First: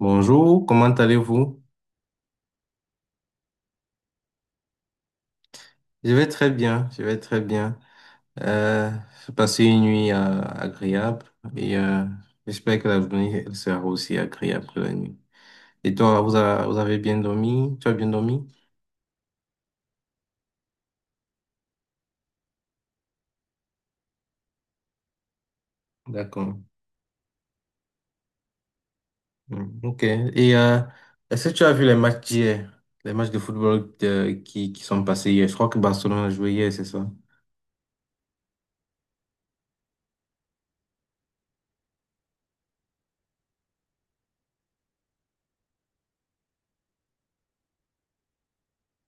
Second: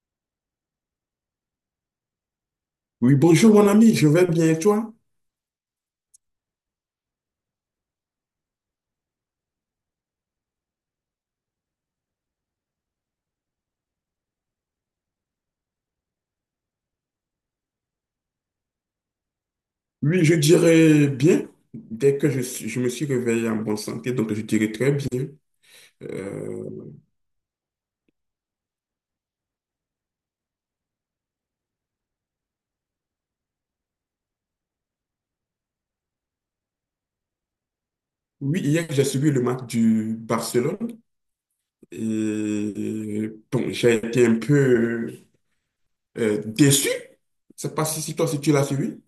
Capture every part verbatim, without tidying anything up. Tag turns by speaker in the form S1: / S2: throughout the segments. S1: Bonjour, comment allez-vous?
S2: Oui, bonjour mon ami, je vais bien et toi?
S1: Je vais très bien, je vais très bien. Euh, j'ai passé une nuit euh, agréable et euh, j'espère que la journée elle sera aussi agréable que la nuit. Et toi, vous, a- vous avez bien dormi? Tu as bien dormi?
S2: Oui, je dirais bien. Dès que je, suis- je me suis réveillé en bonne santé, donc je dirais très bien.
S1: D'accord.
S2: Euh,
S1: Mm, ok. Et euh, est-ce que tu as vu les matchs d'hier? Les matchs de football euh, qui, qui sont passés hier? Je crois que Barcelone a joué hier, c'est ça?
S2: oui, hier, j'ai suivi le match du Barcelone et bon, j'ai été un peu euh, déçu. Je sais pas si, si toi, si tu l'as suivi.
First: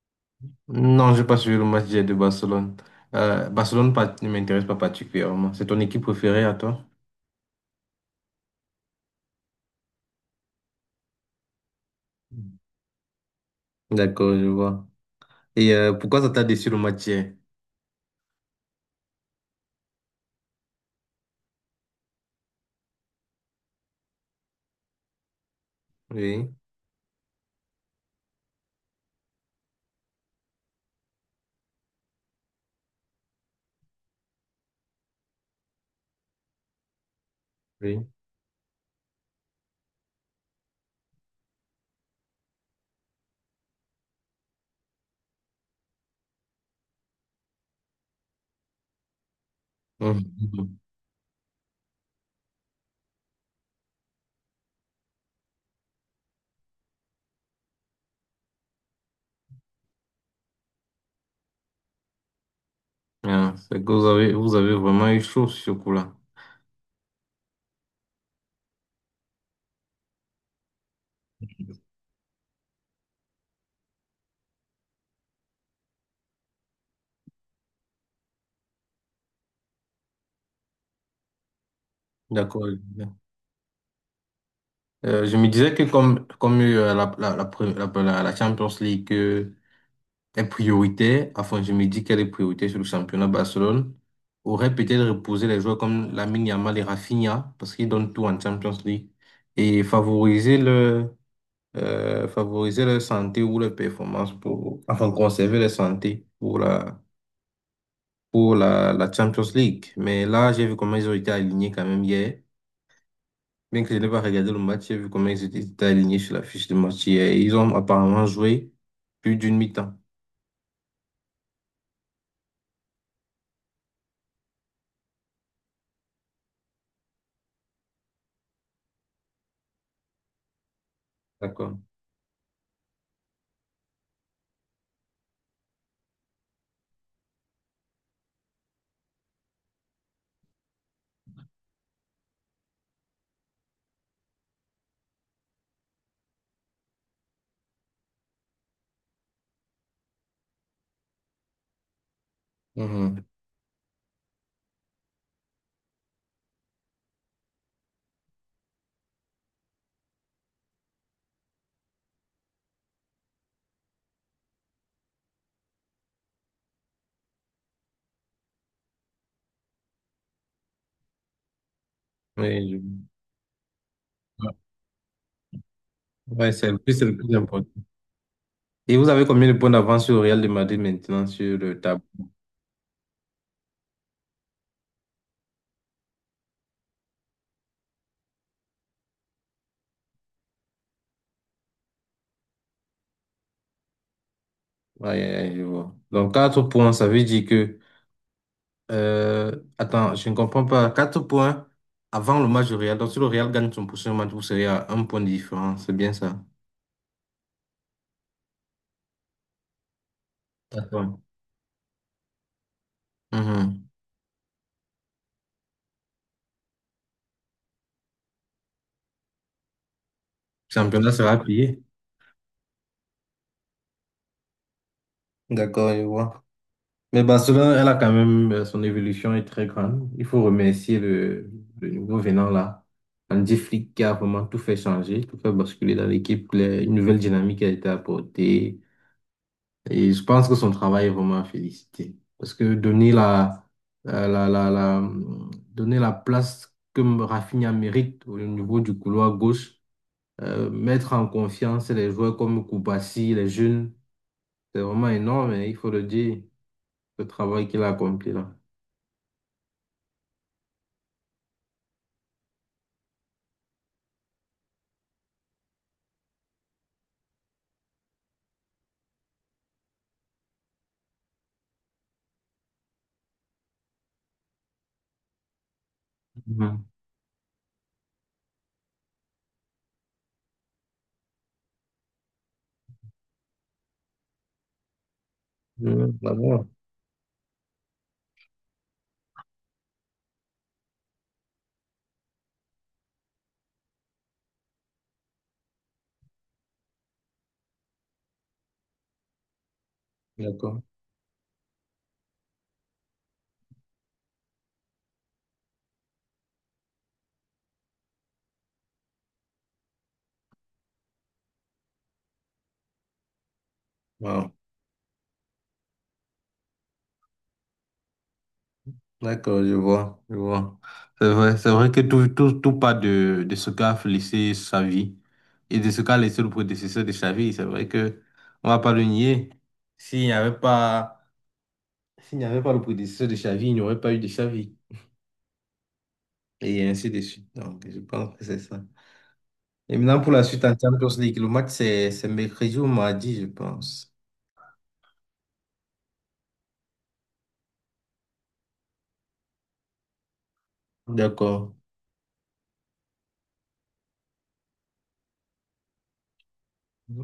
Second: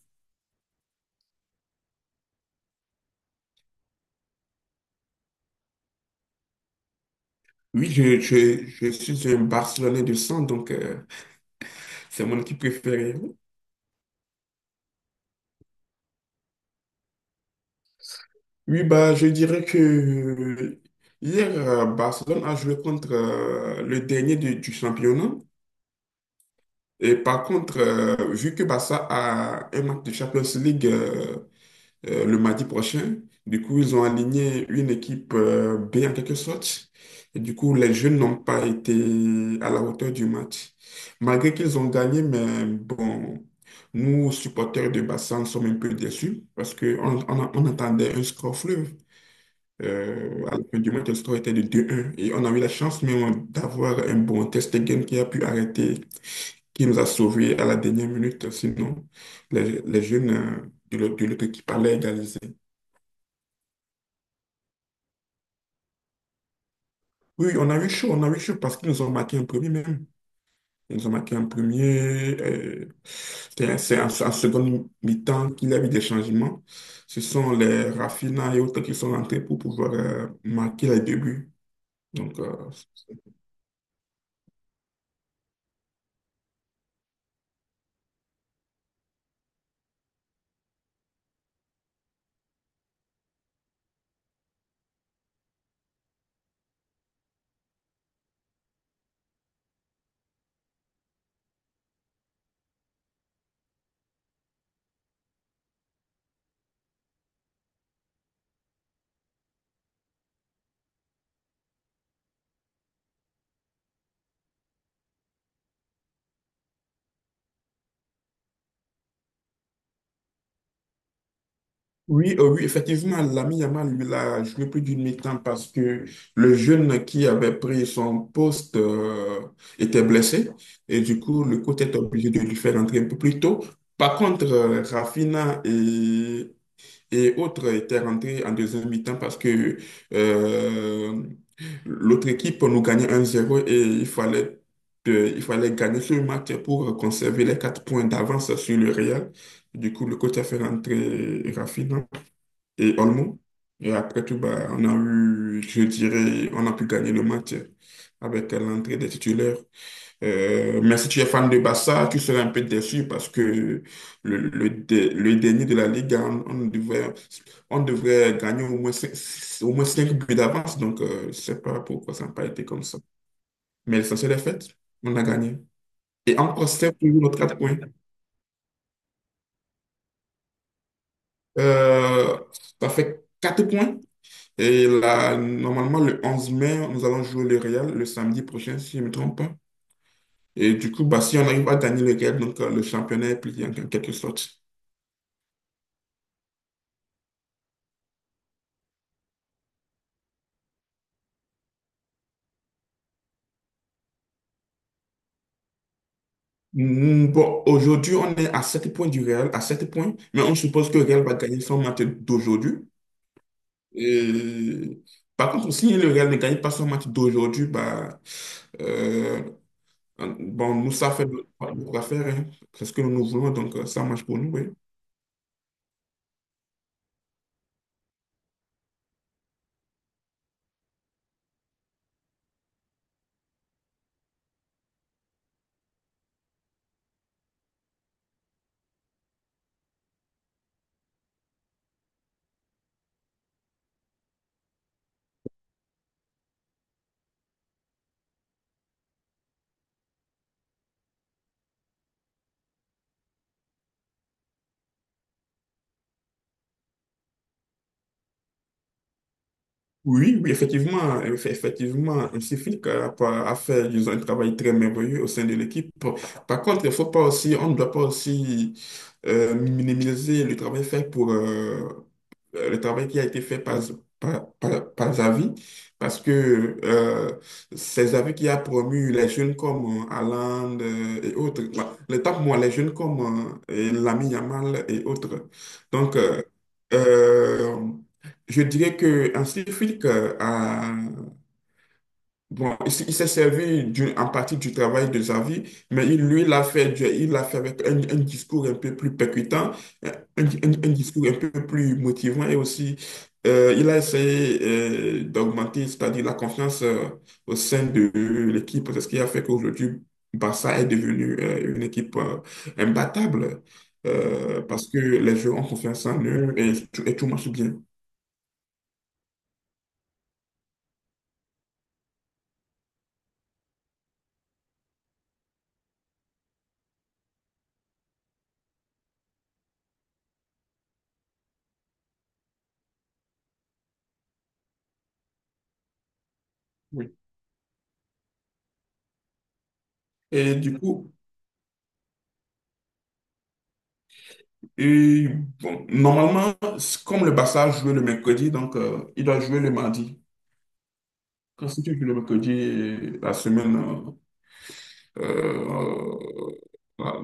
S1: Non, je n'ai pas suivi le match d'hier de Barcelone. Euh, Barcelone pas- ne m'intéresse pas particulièrement. C'est ton équipe préférée à toi?
S2: Oui, je, je, je suis un Barcelonais de sang, donc euh, c'est mon équipe préférée.
S1: D'accord, je vois. Et euh, pourquoi ça t'a déçu le match hier?
S2: Oui, bah, je dirais que euh, hier, euh, Barcelone a joué contre euh, le dernier du, du championnat.
S1: Oui,
S2: Et par contre, euh, vu que Barça a un match de Champions League euh, euh, le mardi prochain, du coup, ils ont aligné une équipe euh, B en quelque sorte. Et du coup, les
S1: oui.
S2: jeunes n'ont pas été à la hauteur du match. Malgré qu'ils ont gagné, mais bon, nous, supporters de Barça, nous sommes un peu déçus parce qu'on on, on on attendait un score fleuve. Euh, alors que
S1: Mhm.
S2: du moins, que le score était de deux un. Et on a eu la chance même d'avoir un bon test game qui a pu arrêter, qui nous a sauvés à la dernière minute. Sinon, les, les jeunes euh, de l'autre de l'autre équipe allaient égaliser.
S1: Ah, c'est que vous avez, vous avez vraiment eu chaud sur ce coup-là.
S2: Oui, oui, on a eu chaud, on a eu chaud parce qu'ils nous ont marqué en premier même. Ils nous ont marqué en premier. euh, c'est c'est en, en seconde mi-temps qu'il y a eu des changements. Ce sont les Rafinha et autres qui sont rentrés pour pouvoir euh, marquer les deux buts. Donc,
S1: D'accord.
S2: euh,
S1: Je Euh, je me disais que comme, comme euh, la, la, la, pre- la, la- la Champions League euh, est prioritaire, enfin je me dis qu'elle est prioritaire sur le championnat Barcelone, aurait peut-être reposé les joueurs comme Lamine Yamal et Rafinha, parce qu'ils donnent tout en Champions League, et favoriser euh, favoriser leur santé ou leur performance pour, enfin, conserver leur santé pour la, pour la, la Champions League. Mais là, j'ai vu comment ils ont été alignés quand même hier. Bien que je n'ai pas regardé le match, j'ai vu comment ils étaient étaient alignés sur la fiche de match hier. Et ils ont apparemment joué plus d'une mi-temps.
S2: Oui, euh, oui, effectivement, l'ami Yamal, lui, l'a joué plus d'une mi-temps parce que le jeune qui avait pris son poste euh, était blessé et du coup, le
S1: D'accord.
S2: coach est obligé de lui faire rentrer un peu plus tôt. Par contre, euh, Raphinha et, et autres étaient rentrés en deuxième mi-temps parce que euh, l'autre équipe nous gagnait un zéro et il fallait, euh, il fallait gagner ce match pour conserver les quatre points d'avance sur le Real. Du coup, le coach a fait rentrer Raphinha et
S1: Mhm.
S2: Olmo. Et après tout, bah, on a eu, je dirais, on a pu gagner le match avec l'entrée des titulaires. Euh, mais si tu es fan de Barça, tu serais un peu déçu parce que le, le, dé- le dernier de la Ligue, on, on devrait, on devrait gagner au moins cinq, au moins cinq buts d'avance. Donc, euh, je sais pas pourquoi ça n'a pas été
S1: Oui, je-
S2: comme ça. Mais l'essentiel est
S1: Ouais.
S2: fait, on a gagné. Et
S1: Ouais,
S2: encore
S1: c'est le plus,
S2: sept
S1: c'est le
S2: toujours nos
S1: plus
S2: quatre
S1: important.
S2: points.
S1: Et vous avez combien de points d'avance sur le Real de Madrid maintenant sur le tableau?
S2: Euh, Ça fait quatre points. Et là, normalement, le onze mai, nous allons jouer le Real le samedi prochain, si je ne me trompe pas. Et du coup, bah, si on arrive à gagner le Real, donc euh, le championnat est plié en en quelque sorte.
S1: Ouais, ouais, ouais, je vois. Donc, quatre points, ça veut dire que Euh, attends, je ne comprends pas. Quatre points avant le match du Real. Donc, si le Real gagne son prochain match, vous serez à un point de différence. C'est bien ça.
S2: Mm, bon, aujourd'hui, on est à sept points du Real, à sept points, mais on suppose que le
S1: D'accord.
S2: Real va gagner son match d'aujourd'hui.
S1: Mhm.
S2: Et par contre, si le Real ne gagne pas son match d'aujourd'hui, bah, euh,
S1: Le
S2: bon, nous, ça
S1: Championnat
S2: fait
S1: sera
S2: notre
S1: payé.
S2: notre affaire, hein. C'est ce que nous voulons, donc euh, ça marche pour nous, oui.
S1: D'accord, je vois. Mais Barcelone, elle a quand même, euh, son évolution est très grande. Il faut remercier le, le nouveau venant là, Andy Flick, qui a vraiment tout fait changer, tout fait basculer dans l'équipe. Les- Une nouvelle dynamique a été apportée. Et je pense que son travail est vraiment à féliciter. Parce que donner la, la, la, la- la- donner la place que Rafinha mérite au niveau du couloir gauche, euh, mettre en confiance les joueurs comme Koubassi, les jeunes, c'est vraiment énorme et il faut le dire, le travail qu'il a accompli là.
S2: Oui, oui, effectivement, eff- effectivement, Msiflik a, pas- a fait, disons, un travail très merveilleux au sein de l'équipe. Par contre, il faut pas aussi, on ne doit pas aussi euh, minimiser le travail fait pour euh, euh, le travail qui a été fait par, par, par, par Xavi, parce que
S1: Mhm.
S2: euh, c'est Xavi qui a promu les jeunes comme euh, Haaland euh, et autres. Bah, le tape, moi, les jeunes comme euh, et Lamine Yamal et autres. Donc,
S1: Mhm,
S2: euh,
S1: d'accord.
S2: euh, je dirais que en Afrique. Bon, il, s- il s'est servi du- en partie du travail de Xavi, mais il, lui, l'a fait, du- il l'a fait avec un, un discours un peu plus percutant, un, un-
S1: D'accord.
S2: un discours un peu plus motivant et aussi, euh, il a essayé euh, d'augmenter, c'est-à-dire la confiance euh, au sein de l'équipe, c'est ce qui a fait qu'aujourd'hui, Barça est devenu euh, une équipe euh, imbattable
S1: Wow.
S2: euh, parce que les joueurs ont confiance en eux et, tout et tout marche bien.
S1: D'accord, je vois, je vois. C'est vrai, c'est vrai que tout, tout, tout part de, de ce qu'a laissé sa vie et de ce qu'a laissé le prédécesseur de sa vie. C'est vrai que on va pas le nier. S'il n'y avait pas, s'il n'y avait pas le prédécesseur de sa vie, il n'y aurait pas eu de sa vie. Et ainsi
S2: Oui.
S1: de suite. Donc, je pense que c'est ça. Et maintenant, pour la
S2: Et
S1: suite
S2: du
S1: en
S2: coup,
S1: Champions League, le match, c'est, c'est mercredi ou mardi, je pense.
S2: et bon, normalement, c'est comme le Barça joue le mercredi, donc euh, il doit jouer le mardi. Quand
S1: D'accord.
S2: si tu joues le mercredi, euh, la semaine, euh, euh, la,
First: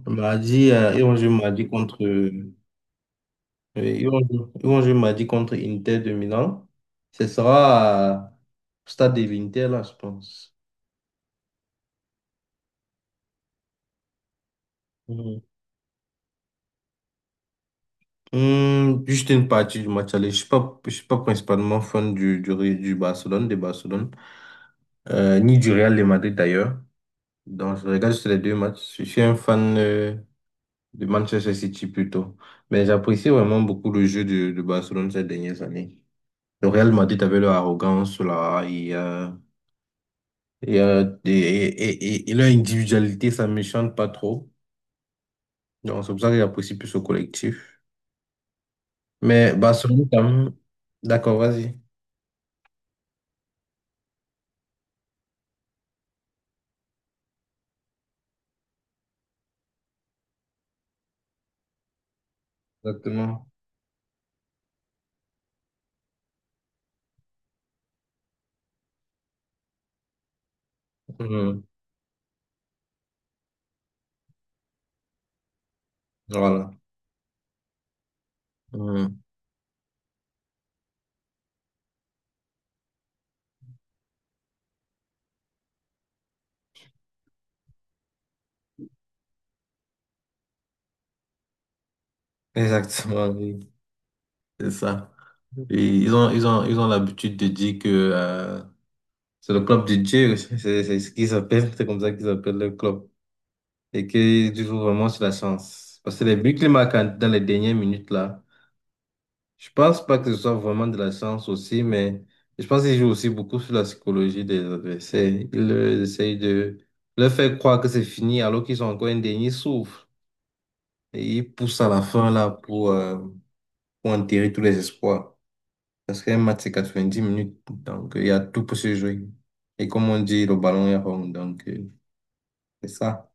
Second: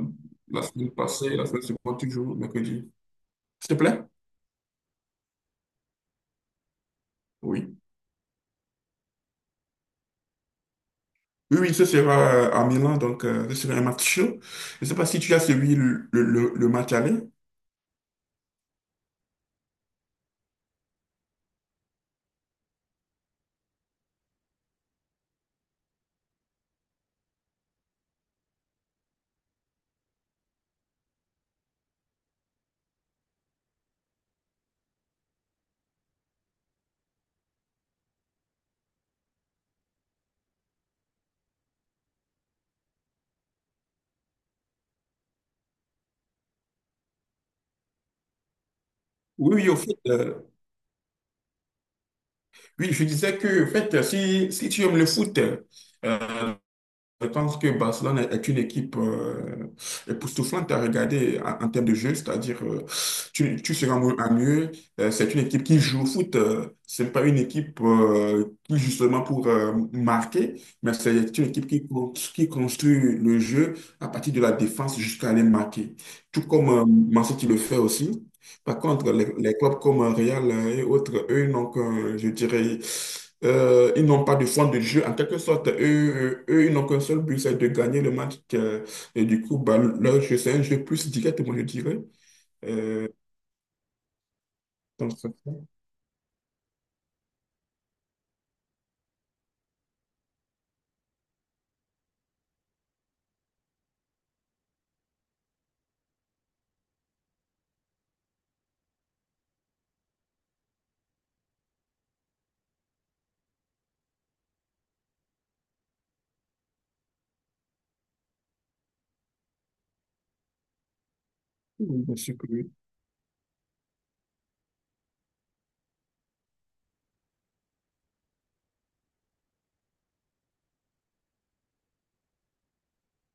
S2: la
S1: Mardi,
S2: semaine
S1: euh, et on joue
S2: passée, la semaine
S1: mardi
S2: suivante,
S1: contre
S2: tu joues le mercredi. S'il te plaît?
S1: Oui, Yonju m'a dit contre Inter de Milan. Ce
S2: Oui.
S1: sera au stade de l'Inter, là, je pense.
S2: Oui, oui, ce sera euh, à Milan, donc euh, ce sera un match chaud. Je ne sais pas si tu as
S1: Mhm.
S2: suivi le, le, le- le match aller.
S1: Hmm, juste une partie du match aller. Je suis pas, je suis pas principalement fan du, du, Ré- du Barcelone, de Barcelone, euh, ni du Real de Madrid d'ailleurs. Donc, je regarde juste les deux matchs. Je suis un fan euh, de Manchester City plutôt. Mais j'apprécie vraiment beaucoup le jeu de, de Barcelone ces dernières années. Le Real Madrid avait leur arrogance là. Et, euh, Et, euh, et, et, et- et leur individualité, ça ne me chante pas trop. Donc, c'est pour ça que j'apprécie plus au collectif. Mais
S2: Oui, oui, au fait,
S1: Barcelone, quand
S2: euh,
S1: même. D'accord, vas-y.
S2: oui, je disais que, en fait, si, si tu aimes le foot, euh, je pense que Barcelone est est une équipe euh, époustouflante à regarder en, en termes de jeu, c'est-à-dire euh,
S1: Exactement.
S2: tu, tu seras mieux, à mieux. Euh, c'est une équipe qui joue au foot. Euh, c'est pas une équipe euh, qui justement pour euh, marquer, mais c'est une
S1: Mhm.
S2: équipe qui, con- qui construit le jeu à partir de la défense jusqu'à les marquer. Tout comme
S1: Voilà.
S2: euh, Manchester City le fait aussi. Par contre,
S1: Mhm.
S2: les, les clubs comme euh, Real euh, et autres, eux, donc, euh, je dirais, euh, ils n'ont pas de fond de jeu. En quelque sorte, eux, eux, ils n'ont qu'un seul but, c'est de gagner le match. Euh, et du coup, bah, leur jeu, c'est un jeu plus direct, moi, je dirais. Euh,
S1: Exactement, oui. C'est
S2: Dans
S1: ça.
S2: ce sens,
S1: Et ils ont, ils ont, ils ont l'habitude de dire que euh, c'est le club de Dieu, c'est c'est ce qu'ils appellent, c'est comme ça qu'ils appellent le club. Et qu'ils jouent vraiment sur la chance. Parce que les buts qu'ils marquent en- dans les dernières minutes, là, je pense pas que ce soit vraiment de la chance aussi, mais je pense qu'il joue aussi beaucoup sur la psychologie des adversaires. Il euh, essaye de leur faire croire que c'est fini alors qu'ils ont encore un dernier souffle. Et ils poussent à la
S2: oui, bien
S1: fin
S2: sûr que
S1: là
S2: oui.
S1: pour, euh, pour enterrer tous les espoirs. Parce qu'un match, c'est quatre-vingt-dix minutes, donc euh, il y a tout pour se jouer. Et comme on dit, le ballon est rond, donc euh, c'est ça.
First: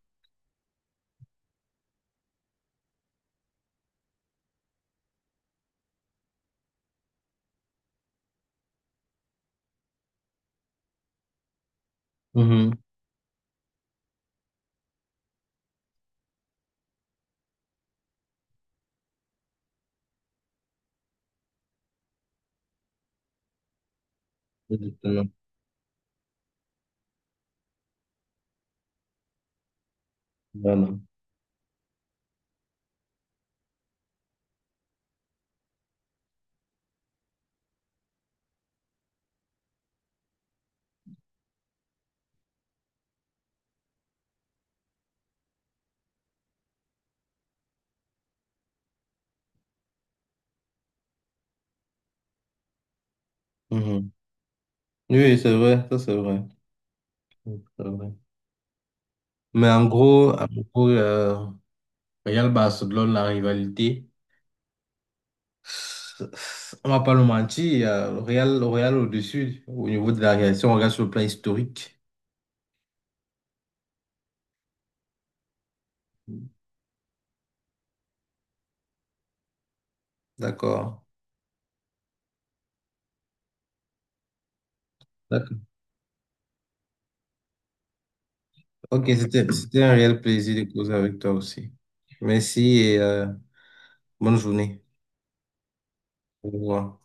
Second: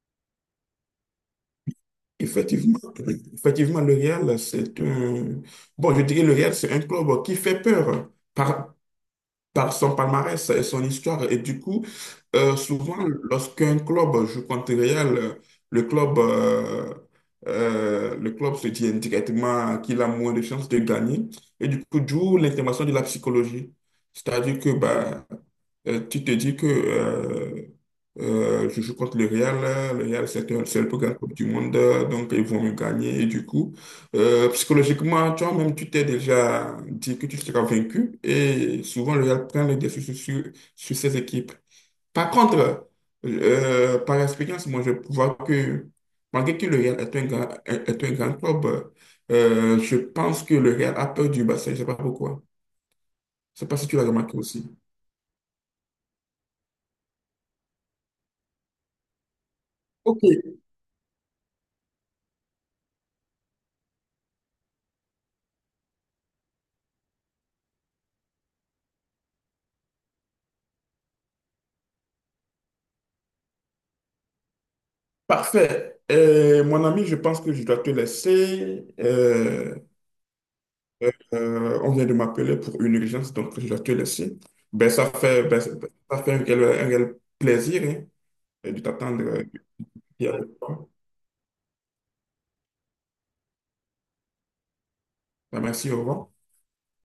S2: Effectivement, effectivement, le Real, c'est un... Bon, je dirais le Real, c'est un club qui fait peur. Par, par son palmarès et son histoire. Et du coup, euh,
S1: Mhm.
S2: souvent, lorsqu'un club joue contre Real, le club, euh, euh, le club se dit indirectement qu'il a moins de chances de gagner. Et du coup, d'où l'intervention de la psychologie. C'est-à-dire que bah,
S1: Exactement.
S2: euh, tu te dis que euh, euh, je joue contre le Real. euh, Le Real, c'est un- c'est
S1: Voilà.
S2: le plus grand club du monde, euh, donc ils vont me gagner. Et du coup, euh, psychologiquement, toi-même, tu t'es déjà dit que tu seras vaincu. Et souvent, le Real prend le dessus sur, sur, sur ses équipes. Par contre, euh, par expérience, moi, je vois que malgré que le Real est un grand, est est un grand club, euh, je pense que le Real a peur du bassin. Je ne sais pas pourquoi. Je ne sais pas si tu l'as
S1: Mhm.
S2: remarqué aussi.
S1: Oui, oui, c'est vrai, ça c'est vrai. C'est vrai. Mais en
S2: Ok,
S1: gros, en gros, euh, Real Barcelone, la rivalité. On va pas le mentir, il y a le Real, le Real au-dessus, au niveau de la réalisation, on regarde sur le plan historique.
S2: parfait. Euh, mon ami, je pense que je dois te laisser. Euh,
S1: D'accord.
S2: euh, euh, on vient de m'appeler pour une urgence, donc je dois te laisser. Ben, ça fait,
S1: D'accord.
S2: ben, ça fait un réel, un réel plaisir hein, de
S1: Ok,
S2: t'attendre. Euh,
S1: c'était, c'était un réel
S2: ici avec
S1: plaisir de causer avec toi aussi. Merci et euh, bonne journée.
S2: ben, merci, au revoir.
S1: Au revoir.